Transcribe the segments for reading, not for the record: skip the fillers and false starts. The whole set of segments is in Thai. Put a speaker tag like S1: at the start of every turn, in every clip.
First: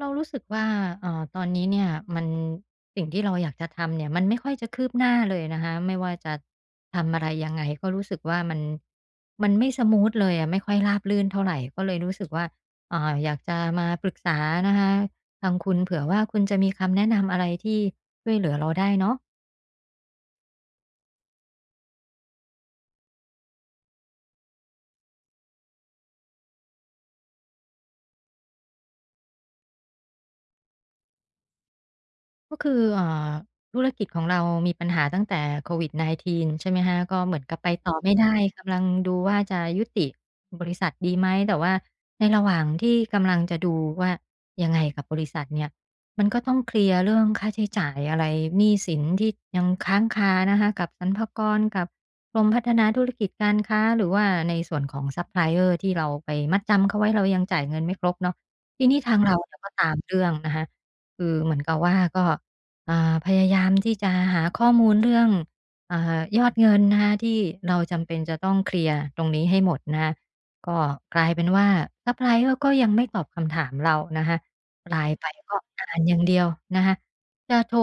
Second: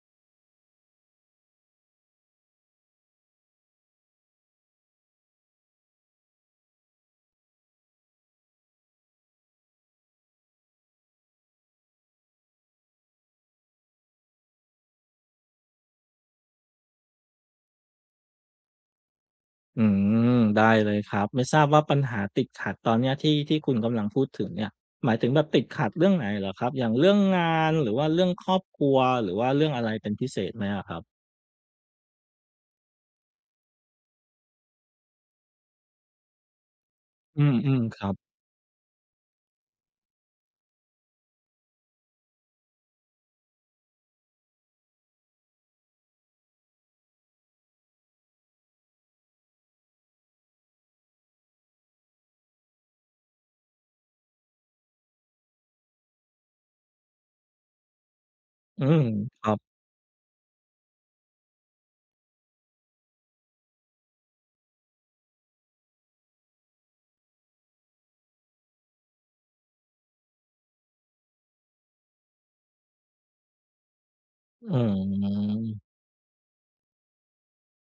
S1: เรารู้สึกว่าตอนนี้เนี่ยมันสิ่งที่เราอยากจะทำเนี่ยมันไม่ค่อยจะคืบหน้าเลยนะคะไม่ว่าจะทำอะไรยังไงก็รู้สึกว่ามันไม่สมูทเลยอะไม่ค่อยราบรื่นเท่าไหรก็เลยรู้สึกว่าเอ่าอยากจะมาปรึกษานะคะทางคุณเผื่อว่าคุณจะมีคำแนะนำอะไรที่ช่วยเหลือเราได้เนาะ
S2: อืมได้เลยครับไม่ทราบว่าปัญหาติดขัดตอนเนี้ยที่คุณกำลังพูดถึงเนี่ยหมายถึงแบบติดขัดเรื่องไหนเหรอครับอย่างเรื่องงานหรือว่าเรื่องครอบครัวหรือว่าเรื่องอะไรเป็นพิเศษไหมอะครับ
S1: ก็คือธุรกิจของเรามีปัญหาตั้งแต่โควิด -19 ใช่ไหมคะก็เหมื
S2: อื
S1: อน
S2: ม
S1: กับไป
S2: อืม
S1: ต่อ
S2: ครั
S1: ไม่
S2: บ
S1: ได้กำลังดูว่าจะยุติบริษัทดีไหมแต่ว่าในระหว่างที่กำลังจะดูว่ายังไงกับบริษัทเนี่ยมันก็ต้องเคลียร์เรื่องค่าใช้จ่ายอะไรหนี้สินที่ยังค้างคานะคะกับสรรพากรกับกรมพัฒนาธุรกิจการค้าหรือว่าในส่วนของซัปพลายเออร์ที่เราไปมัดจำเขาไว้เรายังจ่ายเงินไม่ครบเนาะ
S2: อื
S1: ทีนี้
S2: ม
S1: ทางเรา
S2: ครั
S1: เนี่
S2: บ
S1: ยก็ตามเรื่องนะคะ คือเหมือนกับว่าก็อ่าพยายามที่จะหาข้อมูลเรื่องยอดเงินนะคะที่เราจำเป็นจะต้องเคลียร์ตรงนี้ให้หมดนะคะก็กลายเป็นว่าซัปพลายเออร์ก็ยังไม่ตอบคำถามเรานะคะ
S2: อื
S1: ไลน์ไปก็อ่า
S2: ม
S1: นอย่างเดียวนะคะจะโทร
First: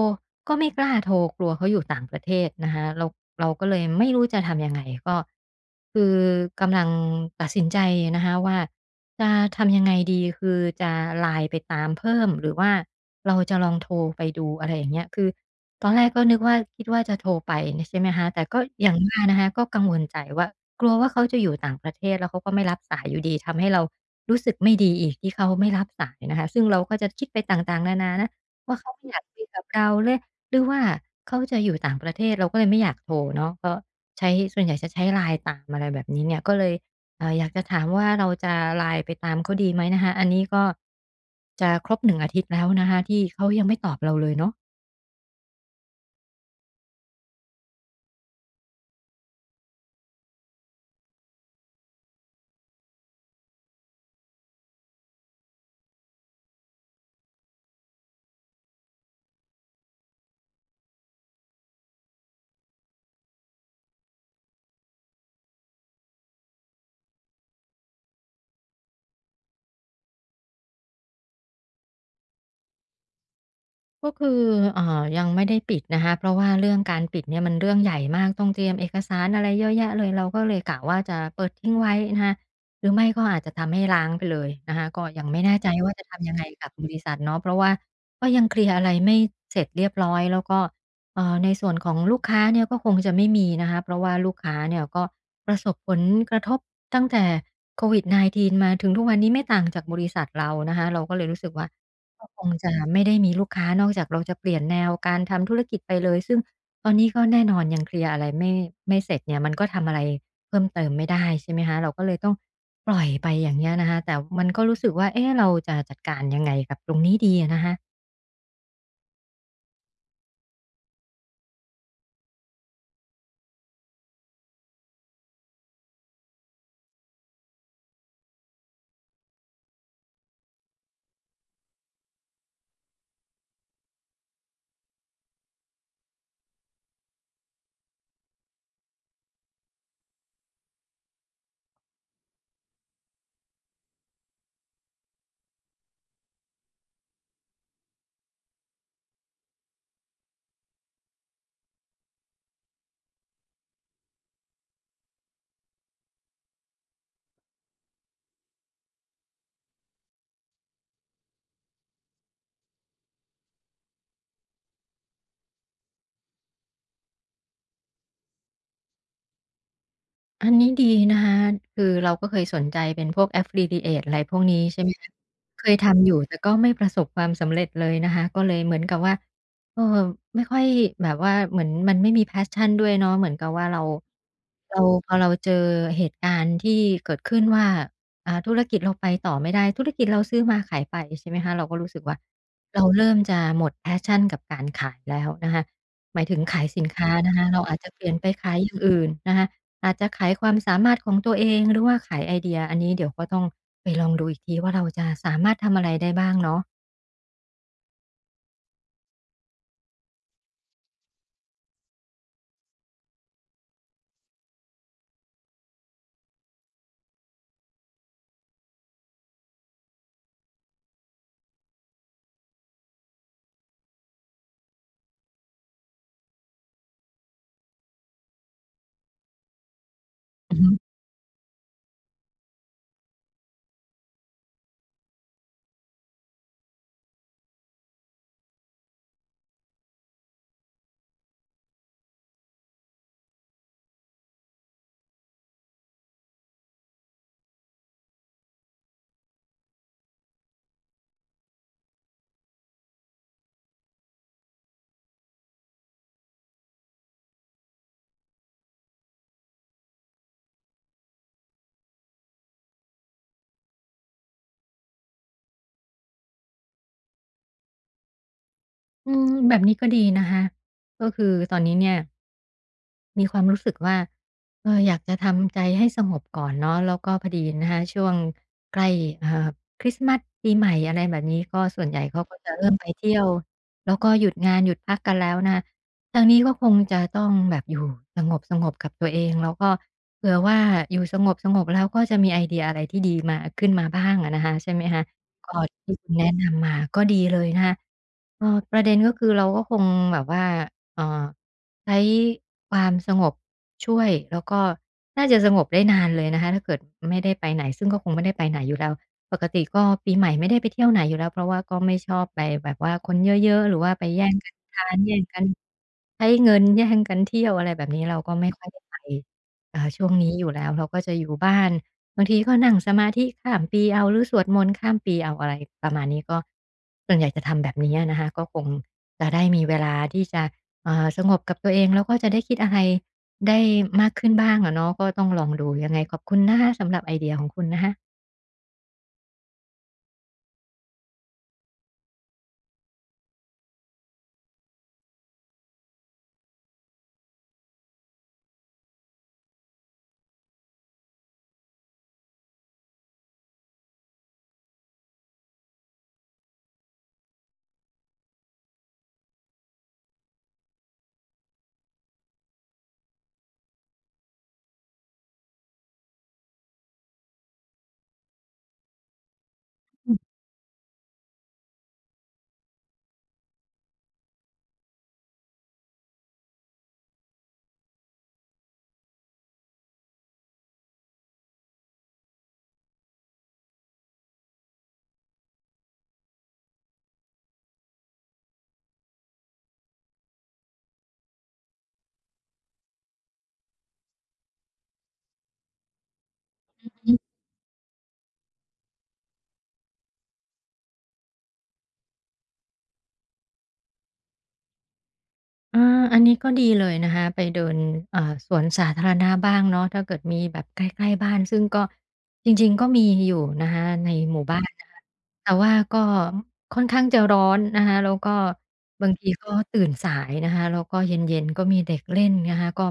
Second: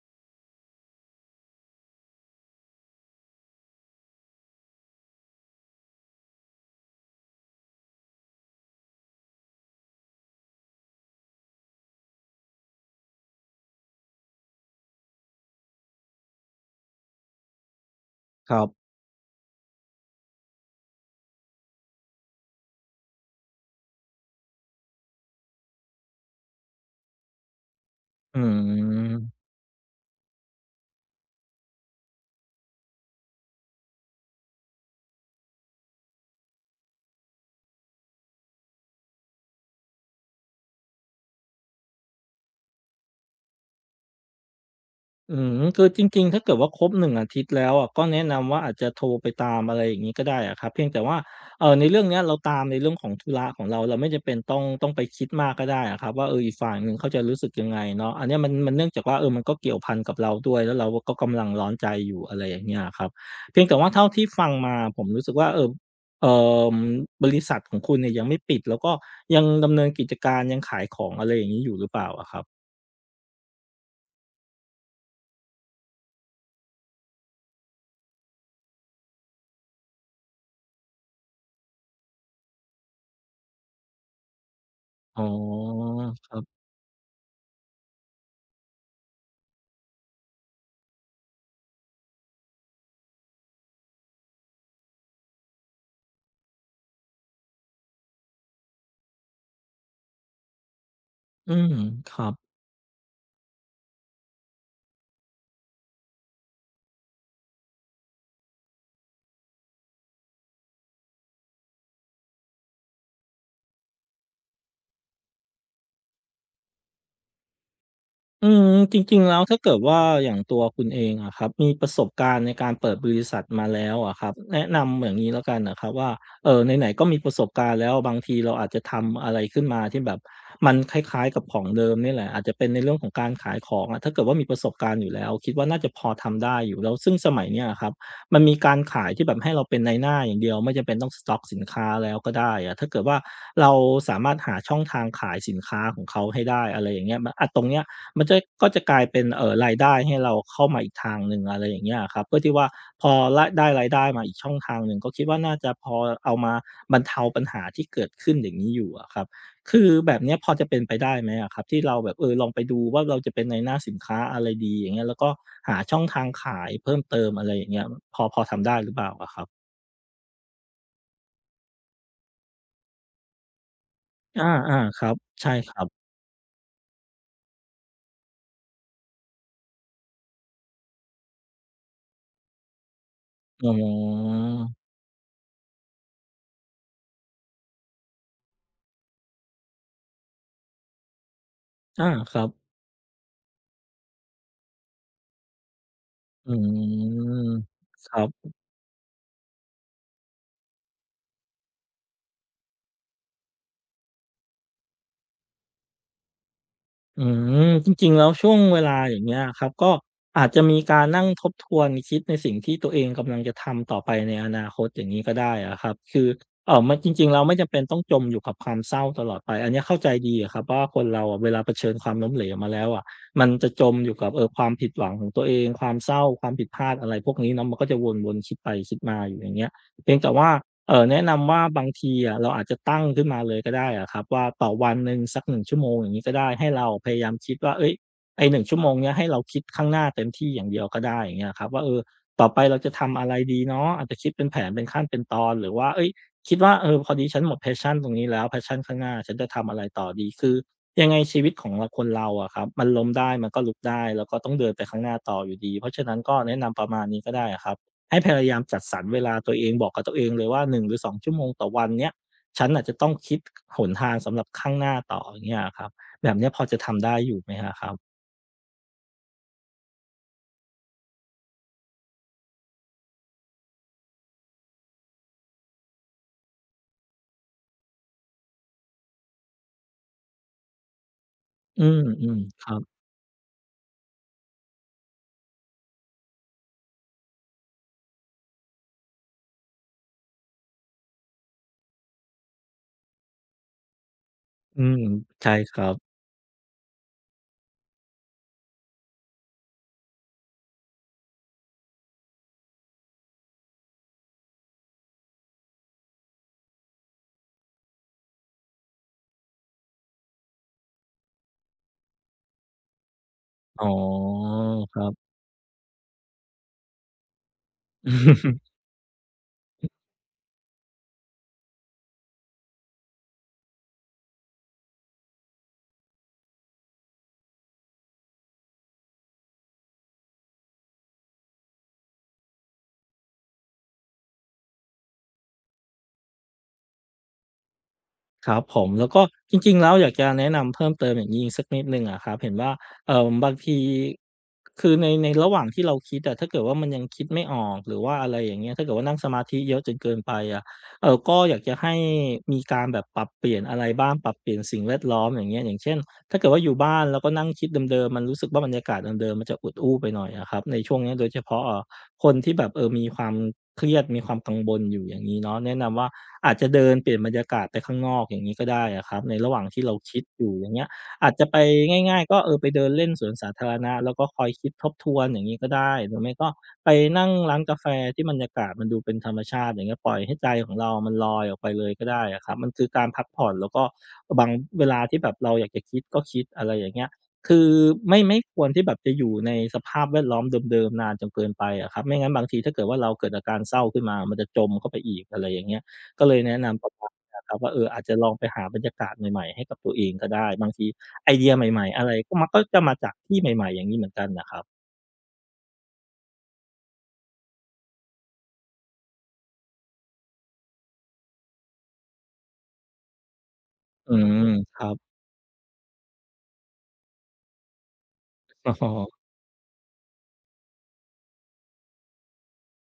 S1: ก็ไม่กล้าโทรกลัวเขาอยู่ต่างประเทศนะคะเราเราก็เลยไม่รู้จะทำยังไงก็คือกำลังตัดสินใจนะคะว่าจะทำยังไงดีคือจะไลน์ไปตามเพิ่มหรือว่า เราจะลองโทรไปดูอะไรอย่างเงี้ยคือตอนแรกก็นึกว่าคิดว่าจะโทรไปเนี่ยใช่ไหมคะแต่
S2: ค
S1: ก็
S2: รั
S1: อ
S2: บ
S1: ย่างว่านะคะก็กังวลใจว่ากลัวว่าเขาจะอยู่ต่างประเทศแล้วเขาก็ไม่รับสายอยู่ดีทำให้เรารู้สึกไม่ดีอีกที่เขาไม่รับสายนะคะซึ่งเราก็จะคิดไปต่างๆนานานะ
S2: อื
S1: ว่าเขาไม่อยากคุ
S2: ม
S1: ยกับเราหรือหรือว่าเขาจะอยู่ต่างประเทศเราก็เลยไม่อยากโทรเนาะก็ใช้ส่วนใหญ่จะใช้ LINE ตามอะไรแบบนี้เนี่ยก็เลย อยากจะถามว่าเราจะไลน์ไปตามเขาดีไหมนะคะอันนี้ก็จะครบ1อาทิตย์แล้วนะคะที่เขายังไม่ตอบเราเลยเนาะ
S2: อืมคือจริงๆถ้าเกิดว่าครบหนึ่งอาทิตย์แล้วอะก็แนะนำว่าอาจจะโทรไปตามอะไรอย่างงี้ก็ได้อะครับเพียงแต่ว่าในเรื่องเนี้ยเราตามในเรื่องของธุระของเราเราไม่จำเป็นต้องไปคิดมากก็ได้อะครับว่าเอออีกฝ่ายหนึ่งเขาจะรู้สึกยังไงเนาะอันเนี้ยมันเนื่องจากว่าเออมันก็เกี่ยวพันกับเราด้วยแล้วเราก็กำลังร้อนใจอยู่อะไรอย่างเงี้ยอะครับเพียงแต่ว่าเท่าที่ฟังมาผมรู้สึกว่าเอ่อบริษัทของคุณเนี่ยยังไม่ปิดแล้วก็ยังดำเนินกิจการยังขายของอะไรอย่างงี้อยู่หรือเปล่าอะครับ
S1: ก็คือยังไม่ได้ปิดนะคะเพราะว่าเรื่องการปิดเนี่ยมันเรื่องใหญ่มากต้องเตรียมเอกสารอะไรเยอะแยะเลยเราก็เลยกะว่าจะเปิดทิ้งไว้นะคะหรือไม่ก็อาจจะทำให้ล้างไปเลยนะคะก็
S2: อ๋อ
S1: ยังไม่แน่ใจว่าจะทำ
S2: ค
S1: ยัง
S2: รั
S1: ไง
S2: บ
S1: กับบริษัทเนาะเพราะว่าก็ยังเคลียร์อะไรไม่เสร็จเรียบร้อยแล้วก็ในส่วนของลูกค้าเนี่ยก็คงจะไม่มีนะคะเพราะว่าลูกค้าเนี่ยก็ประสบผลกระทบตั้งแต่ COVID-19 มาถึงทุกวันนี้ไม่ต่างจากบริษัทเรานะคะเราก็เลยรู้สึ
S2: อื
S1: กว่า
S2: มครั
S1: ก็
S2: บ
S1: คงจะไม่ได้มีลูกค้านอกจากเราจะเปลี่ยนแนวการทำธุรกิจไปเลยซึ่งตอนนี้ก็แน่นอนยังเคลียร์อะไรไม่เสร็จเนี่ยมันก็ทำอะไรเพิ่มเติมไม่ได้ใช่ไหมคะเราก็เลยต้องปล่อยไปอย่างเงี้ยนะคะแต่มันก็รู้สึกว่าเอ๊ะเราจะจัดการยังไงกับตรงนี้ดีอะนะคะ
S2: อืมจริงๆแล้วถ้าเกิดว่าอย่างตัวคุณเองอะครับมีประสบการณ์ในการเปิดบริษัทมาแล้วอะครับแนะนำอย่างนี้แล้วกันนะครับว่าไหนๆก็มีประสบการณ์แล้วบางทีเราอาจจะทำอะไรขึ้นมาที่แบบมันคล้ายๆกับของเดิมนี่แหละอาจจะเป็นในเรื่องของการขายของอะถ้าเกิดว่ามีประสบการณ์อยู่แล้วคิดว่าน่าจะพอทำได้อยู่แล้วซึ่งสมัยเนี้ยอะครับมันมีการขายที่แบบให้เราเป็นนายหน้าอย่างเดียวไม่จำเป็นต้องสต็อกสินค้าแล้วก็ได้อะถ้าเกิดว่าเราสามารถหาช่องทางขายสินค้าของเขาให้ได้อะไรอย่างเงี้ยมอะตรงเนี้ย มันจะก็จะกลายเป็นรายได้ให้เราเข้ามาอีกทางหนึ่งอะไรอย่างเงี้ยอะครับเพื่อที่ว่าพอรได้รายได้มาอีกช่องทางหนึ่งก็คิดว่าน่าจะพอเอามาบรรเทาปัญหาที่เกิดขึ้นอย่างนี้อยู่อะครับคือแบบเนี้ยพอจะเป็นไปได้ไหมอะครับที่เราแบบเออลองไปดูว่าเราจะเป็นนายหน้าสินค้าอะไรดีอย่างเงี้ยแล้วก็หาช่องทางขายเพิ่มเติมอะไรอย่างเงี้ยพอทำได้หรือเปล่าอะครับ
S1: อันนี้ดีนะคะคือเราก็เคยสนใจเป็นพวก Affiliate อะไรพวก
S2: อา
S1: นี้ใช่ไหม
S2: ๆครั
S1: คะ
S2: บใช่
S1: เค
S2: ค
S1: ย
S2: รับ
S1: ทำอยู่แต่ก็ไม่ประสบความสำเร็จเลยนะคะก็เลยเหมือนกับว่าเออไม่ค่อยแบบว่าเหมือนมันไม่มี passion ด้วยเนาะเหมือนกับว่า
S2: อ๋
S1: เรา
S2: อ
S1: เราพอเราเจอเหตุการณ์ที่เกิดขึ้นว่าธุรกิจเราไปต่อไม่ได้ ธุรกิจเราซื้อมาขายไปใช่ไหมคะเราก็รู้สึก
S2: อา
S1: ว่า
S2: ครับ
S1: เราเริ่มจะหมด passion กับการขายแล้วนะคะหมายถึง
S2: อื
S1: ขายสินค้านะคะ
S2: ม
S1: เราอาจจะเป
S2: ค
S1: ลี่ยน
S2: รั
S1: ไป
S2: บ
S1: ขายอย่างอื่นนะคะ อาจจะขายความสามารถของตัวเองหรือว่าขายไอเดียอันนี้เดี๋ยวก็ต้องไปลองดูอีกทีว่าเราจะสามารถทำอะไรได้บ้างเนาะ
S2: อืมจริงๆแล้วช่วงเวลาอย่างเงี้ยครับก็อาจจะมีการนั่งทบทวนคิดในสิ่งที่ตัวเองกำลังจะทำต่อไปในอนาคตอย่างนี้ก็ได้อะครับคือมันจริงๆแล้วไม่จำเป็นต้องจมอยู่กับความเศร้าตลอดไปอันเนี้ยเข้าใจดีอะครับว่าคนเราอะเวลาเผชิญความล้มเหลวมาแล้วอะมันจะจมอยู่กับความผิดหวังของตัวเองความเศร้าความผิดพลาดอะไรพวกนี้เนาะมันก็จะวนๆคิดไปคิดมาอยู่อย่างเงี้ยเพียงแต่ว่า
S1: อือฮึ
S2: แนะนำว่าบางทีอะเราอาจจะตั้งขึ้นมาเลยก็ได้อะครับว่าต่อวันหนึ่งสัก1ชั่วโมงอย่างงี้ก็ได้ให้เราพยายามคิดว่าเฮ้ยไอ้หนึ่งชั่วโมงเนี้ยให้เราคิดข้างหน้าเต็มที่อย่างเดียวก็ได้อย่างเงี้ยครับว่าเออต่อไปเราจะทำอะไรดีเนาะอาจจะคิดเป็นแผนเป็นขั้นเป็นตอนหรือว่าเฮ้ยคิดว่าเออพอดีฉันหมด passion ตรงนี้แล้ว passion ข้างหน้าฉันจะทำอะไรต่อดีคือยังไงชีวิตของเราคนเราอะครับมันล้มได้มันก็ลุกได้แล้วก็ต้องเดินไปข้างหน้าต่ออยู่ดีเพราะฉะนั้นก็แนะนำประมาณนี้ก็ได้อะครับ ให้พยายามจัดสรรเวลาตัวเองบอกกับตัวเองเลยว่า1หรือ2ชั่วโมงต่อวันเนี้ยฉันน่ะจะต้องคิดหนทางสำหรับข้างหน้าต่ออย่างเงี้ยอะครับแบบเนี้ยพอจะทำได้อยู่ไหมอะครับ
S1: อืมแบบนี้ก็ดีนะคะก็คือตอนนี้เนี่ย มีความรู้สึกว่าอยากจะทำใจให้สงบก่อนเนาะแล้วก็พอดีนะคะช่วงใกล้อ่าคริสต์มาสปีใหม่อะไรแบบนี้ก็
S2: อื
S1: ส่วนใหญ่เขาก็
S2: ม
S1: จะ
S2: ๆค
S1: เริ่
S2: รั
S1: มไป
S2: บ
S1: เที่ยวแล้วก็หยุดงานหยุดพักกันแล้วนะคะทางนี้ก็คงจะต้องแบบอยู่สงบๆกับตัวเองแล้วก็เผื่อว่าอยู่สงบๆแล้วก็จะมีไอเดียอะไรที่ดีมาขึ้นมาบ้างอะนะคะใช่
S2: อื
S1: ไหม
S2: ม
S1: คะ
S2: ใช่
S1: ก็
S2: ครั
S1: ที่
S2: บ
S1: คุณแนะนำมาก็ดีเลยนะคะเออประเด็นก็คือเราก็คงแบบว่าเอ่อ ใช้ความสงบช่วยแล้วก็น่าจะสงบได้นานเลยนะคะถ้าเกิดไม่ได้ไปไหนซึ่งก็คงไม่ได้ไปไหนอยู่แล้วปกติก็ปีใหม่ไม่ได้ไปเที่ยวไหนอยู่แล้วเพราะว่าก็ไม่ชอบไปแบบว่าคนเยอะๆหรือ
S2: อ๋อ
S1: ว่าไปแย่งกันทา
S2: ค
S1: น
S2: รั
S1: แย่ง
S2: บ
S1: กันใช้เงินแย่งกันเที่ยวอะไรแบบนี้เราก็ไม่ค่อยได้ไปช่วงนี้อยู่แล้วเราก็จะอยู่บ้านบางทีก็นั่งสมาธิข้ามปีเอาหรือสวดมนต์ข้ามปีเอาอะไรประมาณนี้ก็ส่วนใหญ่จะทำแบบนี้อะนะคะก็คงจะได้มีเวลาที่จะ สงบกับตัวเองแล้วก็จะได้คิดอะไรได้มากขึ้นบ้างอะเนาะก็ต้องลองดูยังไงขอบคุณนะคะสำหรับไอเดียของคุณนะคะ
S2: ครับผมแล้วก็จริงๆแล้วอยากจะแนะนำเพิ่มเติมอย่างนี้อีกสักนิดหนึ่งอะครับเห็นว่าบางทีคือในระหว่างที่เราคิดอะถ้าเกิดว่ามันยังคิดไม่ออกหรือว่าอะไรอย่างเงี้ยถ้าเกิดว่านั่งสมาธิเยอะจนเกินไปอะก็อยากจะให้มีการแบบปรับเปลี่ยนอะไรบ้างปรับเปลี่ยนสิ่งแวดล้อมอย่างเงี้ยอย่างเช่น ถ้าเกิดว่าอยู่บ้านแล้วก็นั่งคิดเดิมๆมันรู้สึกว่าบรรยากาศเดิมๆมันจะอุดอู้ไปหน่อยอะครับในช่วงเนี้ยโดยเฉพาะคนที่แบบมีความเครียดมีความกังวลอยู่อย่างงี้เนาะแนะนำว่าอาจจะเดินเปลี่ยนบรรยากาศไปข้างนอกอย่างงี้ก็ได้อะครับในระหว่างที่เราคิดอยู่อย่างเงี้ยอาจจะไปง่ายๆก็เออไปเดินเล่นสวนสาธารณะแล้วก็คอยคิดทบทวนอย่างงี้ก็ได้หรือไม่ก็ไปนั่งร้านกาแฟที่บรรยากาศมันดูเป็นธรรมชาติอย่างเงี้ยปล่อยให้ใจของเรามันลอยออกไปเลยก็ได้อะครับมันคือการพักผ่อนแล้วก็ บางเวลาที่แบบเราอยากจะคิดก็คิดอะไรอย่างเงี้ยคือไม่ควรที่แบบจะอยู่ในสภาพแวดล้อมเดิมๆนานจนเกินไปอะครับไม่งั้นบางทีถ้าเกิดว่าเราเกิดอาการเศร้าขึ้นมามันจะจมเข้าไปอีกอะไรอย่างเงี้ยก็เลยแนะนำประมาณเนี้ะครับว่าเอออาจจะลองไปหาบรรยากาศใหม่ๆให้กับตัวเองก็ได้บางทีไอเดียใหม่ๆอะไรก็มักก็จะมาจากที่ใหม่ๆอย่างงี้เหมือนกันน่ะครับ
S1: อาอันนี้ก็ดีเลยนะคะไปเดินเอ่อสวนสาธารณะบ้างเนาะถ้าเกิดมีแบบใกล้ๆบ้านซึ่งก็จริงๆก็มีอยู่นะคะใน
S2: อื
S1: ห
S2: ม
S1: มู่บ้าน
S2: ครั
S1: นะคะ
S2: บ
S1: แต่ว่าก็ค่อนข้างจะร้อนนะคะแล้วก็
S2: อ๋อ
S1: บางทีก็ตื่นสายนะคะแล้วก็เย็นๆก็มีเด็กเล่นนะคะก็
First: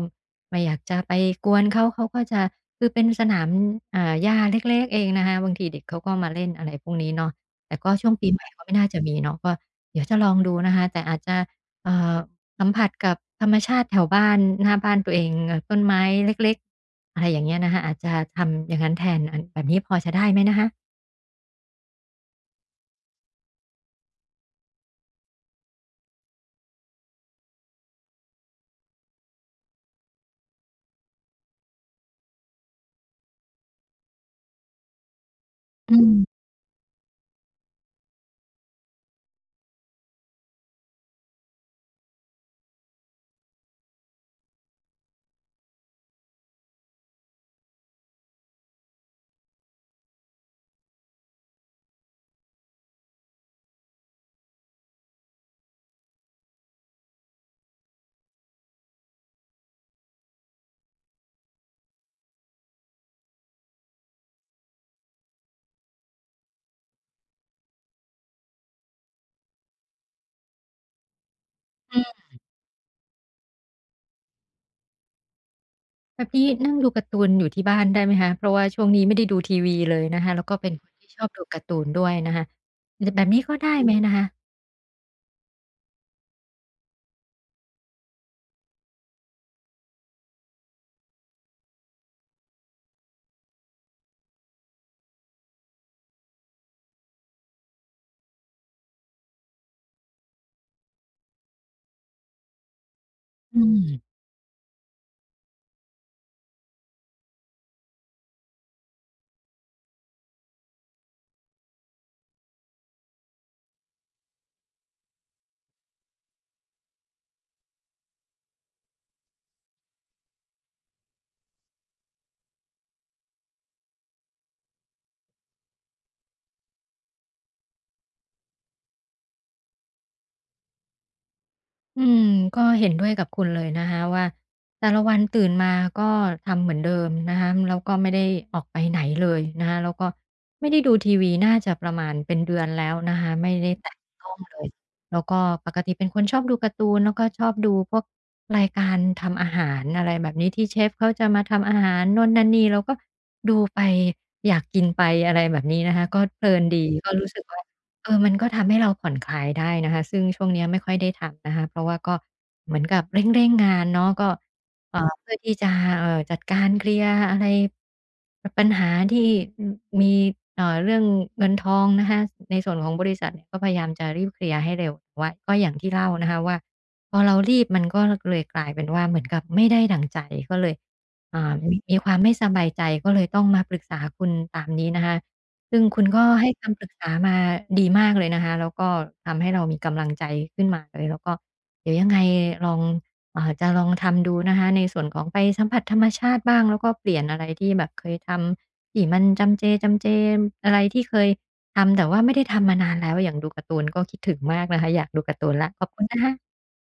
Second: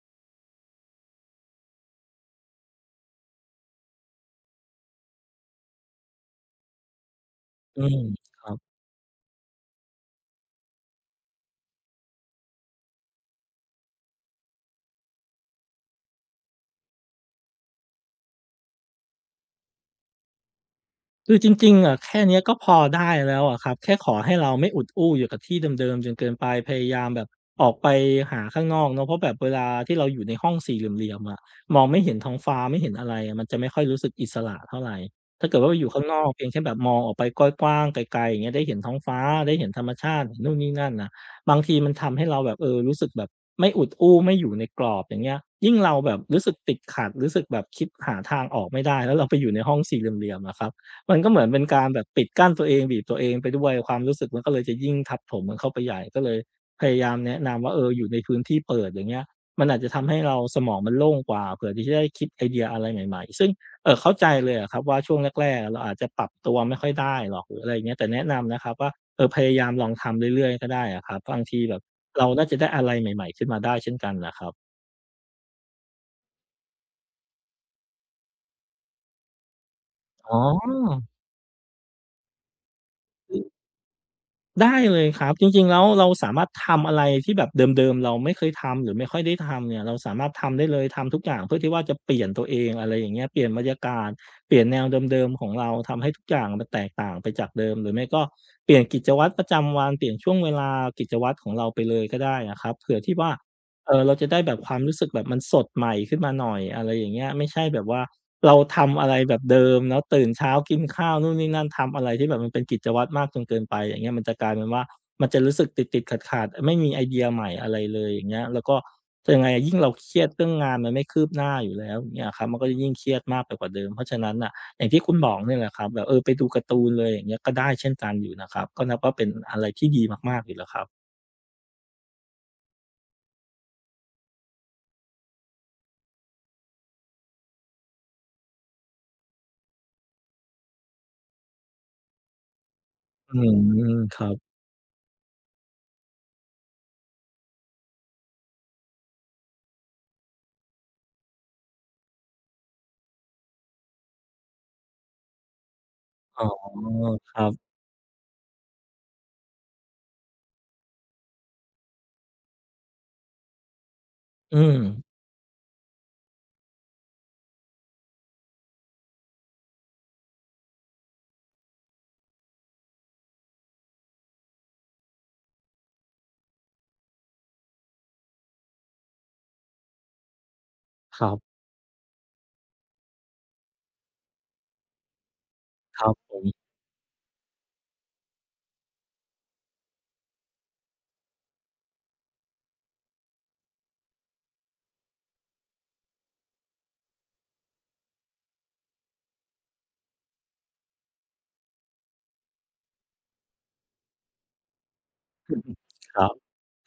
S1: ไม่อยากจะไปกวนเขาเขาก็จะคือเป็นสนามหญ้าเล็กๆเองนะคะบางทีเด็กเขาก็มาเล่นอะไรพวกนี้เนาะแต่
S2: อื
S1: ก็
S2: ม
S1: ช่วงปี
S2: ค
S1: ใหม่
S2: รั
S1: ก็
S2: บ
S1: ไม่น่าจะมีเนาะก็เดี๋ยวจะลองดูนะคะแต่อาจจะเอ่อ สัมผัสกับธรรมชาติแถวบ้านหน้าบ้านตัวเองเอ่อต้นไม้เล็กๆอะไรอย่างเงี้ยนะคะอาจจะทำอย่างนั้นแทนอันแบบนี้พอจะได้ไหมนะคะ
S2: คือจริงๆอะแค่เนี้ยก็พอได้แล้วอะครับแค่ขอให้เราไม่อุดอู้อยู่กับที่เดิมๆจนเกินไปพยายามแบบออกไปหาข้างนอกเนาะเพราะแบบเวลาที่เราอยู่ในห้องสี่เหลี่ยมๆอะมองไม่เห็นท้องฟ้าไม่เห็นอะไรอะมันจะไม่ค่อยรู้สึกอิสระเท่าไรถ้าเกิดว่าไปอยู่
S1: อื
S2: ข้างน
S1: ม
S2: อกเพียงแค่แบบมองออกไปกว้างๆไกลๆอย่างเงี้ยได้เห็นท้องฟ้าได้เห็นธรรมชาติเห็นนู่นนี่นั่นน่ะบางทีมันทำให้เราแบบเออรู้สึกแบบไม่อุดอู้ไม่อยู่ในกรอบอย่างเงี้ยยิ่งเราแบบรู้สึกติดขัดรู้สึกแบบคิดหาทางออกไม่ได้แล้วเราไปอยู่ในห้องสี่เหลี่ยมๆอะครับ มันก็เหมือนเป็นการแบบปิดกั้นตัวเองบีบตัวเองไปด้วยความรู้สึกมันก็เลยจะยิ่งทับถมกันเข้าไปใหญ่ก็เลยพยายามแนะนำว่าเอออยู่ในพื้นที่เปิดอย่างเงี้ยมันอาจจะทำให้เราสมองมันโล่งกว่าเผื่อที่จะได้คิดไอเดียอะไรใหม่ๆซึ่งเข้าใจเลยอะครับว่าช่วงแรกๆเราอาจจะปรับตัวไม่ค่อยได้หรอกหรืออะไรอย่างเงี้ยแต่แนะนำนะครับว่าเออพยายามลองทำเรื่อยๆก็ได้อะครับบางทีแบบ
S1: อืม
S2: เราน่าจะได้อะไรใหม่ๆขึ้นมาได้เช่นกันนะครับ
S1: แบบนี้นั่งดูการ์ตูนอยู่ที่บ้านได้ไหมคะเพราะว่าช่วงนี้ไม่ได้ดูทีวีเลยนะคะ
S2: อ๋
S1: แล้วก็เป็นคนที่
S2: อ
S1: ชอบดูการ์ตูนด้วยนะคะดแบบนี้ก็ได้ไหมนะคะ
S2: ได้เลยครับจริงๆแล้วเราสามารถทำอะไรที่แบบเดิมๆเราไม่เคยทำหรือไม่ค่อยได้ทำเนี่ยเราสามารถทำได้เลยทำทุกอย่างเพื่อที่ว่าจะเปลี่ยนตัวเองอะไรอย่างเงี้ยเปลี่ยนบรรยากาศเปลี่ยนแนวเดิมๆของเราทำให้ทุกอย่างมันแตกต่างไปจากเดิมหรือไม่ก็เปลี่ยนกิจวัตรประจำวันเปลี่ยนช่วงเวลากิจวัตรของเราไปเลยก็ได้อะครับเผื่อที่ว่า
S1: อืม
S2: เออเราจะได้แบบความรู้สึกแบบมันสดใหม่ขึ้นมาหน่อยอะไรอย่างเงี้ยไม่ใช่แบบว่าเราทำอะไรแบบเดิมเนาะตื่นเช้ากินข้าวนู่นนี่นั่นทำอะไรที่แบบมันเป็นกิจวัตรมากจนเกินไปอย่างเงี้ยมันจะกลายเป็นว่ามันจะรู้สึกติดๆขัดๆไม่มีไอเดียใหม่อะไรเลยอย่างเงี้ยแล้วก็จะยังไงอะยิ่งเราเครียดเรื่องงานมันไม่คืบหน้าอยู่แล้วอย่างเงี้ยอะครับมันก็จะยิ่งเครียดมากไปกว่าเดิมเพราะฉะนั้นน่ะอย่างที่คุณบอกเนี่ยแหละครับแบบเออไปดูการ์ตูนเลยอย่างเงี้ยก็ได้เช่นกันอยู่นะครับก็นับว่าเป็นอะไรที่ดีมากๆอยู่แล้วครับ
S1: อืมก็เห็นด้วยกับคุณเลยนะคะว่าแต่ละวันตื่นมาก็ทำเหมือนเดิมนะคะแล้วก็ไม่ได้ออกไปไหนเลยนะคะแล้วก็ไม่ได้ดูทีวีน่าจะประมาณเป็นเดือนแล้วนะคะ
S2: อื
S1: ไม่
S2: ม
S1: ได้แตะ
S2: ครั
S1: ต้อ
S2: บ
S1: งเลยแล้วก็ปกติเป็นคนชอบดูการ์ตูนแล้วก็ชอบดูพวกรายการทำอาหารอะไรแบบนี้ที่เชฟเขาจะมาทำอาหารโน่นนั่นนี่เราก็ดูไปอยากกินไปอะไรแบบนี้นะคะก็
S2: อ๋
S1: เพ
S2: อ
S1: ลินดีก็รู้
S2: ค
S1: สึ
S2: รั
S1: กว่า
S2: บ
S1: เออ มันก็ทำให้เราผ่อนคลายได้นะคะ ซึ่งช่วงเนี้ยไม่ค่อยได้ทำนะคะ เพราะว่าก็เหมือนกับเร่งๆงงานเนาะก็
S2: อืม
S1: เพื่อที่จะจัดการเคลียร์อะไรปัญหาที่อือมีเรื่องเงินทองนะคะ ในส่วนของบริษัทเนี่ยก็พยายามจะรีบเคลียร์ให้เร็วแต่ว่าก็อย่างที่เล่านะคะว่าพอเรารีบมันก็เลยกลายเป็นว่าเหมือนกับไม่ได้ดั่งใจก็เลย
S2: ครับ
S1: มีความไม่สบายใจก็เลยต้องมาปรึกษาคุณตามนี้นะคะ ซึ่ง
S2: ค
S1: คุณ
S2: รับ
S1: ก็
S2: ผ
S1: ให้
S2: ม
S1: คำปรึกษามาดีมากเลยนะคะแล้วก็ทำให้เรามีกำลังใจขึ้นมาเลยแล้วก็เดี๋ยวยังไงลองจะลองทำดูนะคะในส่วนของไปสัมผัสธรรมชาติบ้างแล้วก็เปลี่ยนอะไรที่แบบเคยทำที่มันจำเจๆอะไรที่เคยทำแต่ว่าไม่ได้ทำมานานแล้วอย่างดูการ์ตูนก็คิดถึงมากนะคะอยากดูการ์ตูนแล้ว ขอบคุณ
S2: ค
S1: นะ
S2: รับ
S1: คะ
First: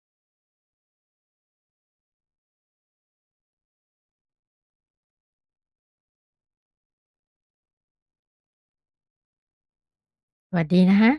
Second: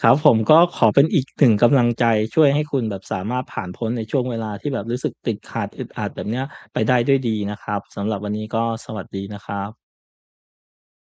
S2: ครับผมก็ขอเป็นอีกหนึ่งกำลังใจช่วยให้คุณแบบสามารถผ่านพ้นในช่วงเวลาที่แบบรู้สึกติดขัดอึดอัดแบบเนี้ยไปได้ด้วยดีนะครับสำหรับวันนี้ก็สวัสดีนะครับ
S1: สวัสดีนะคะ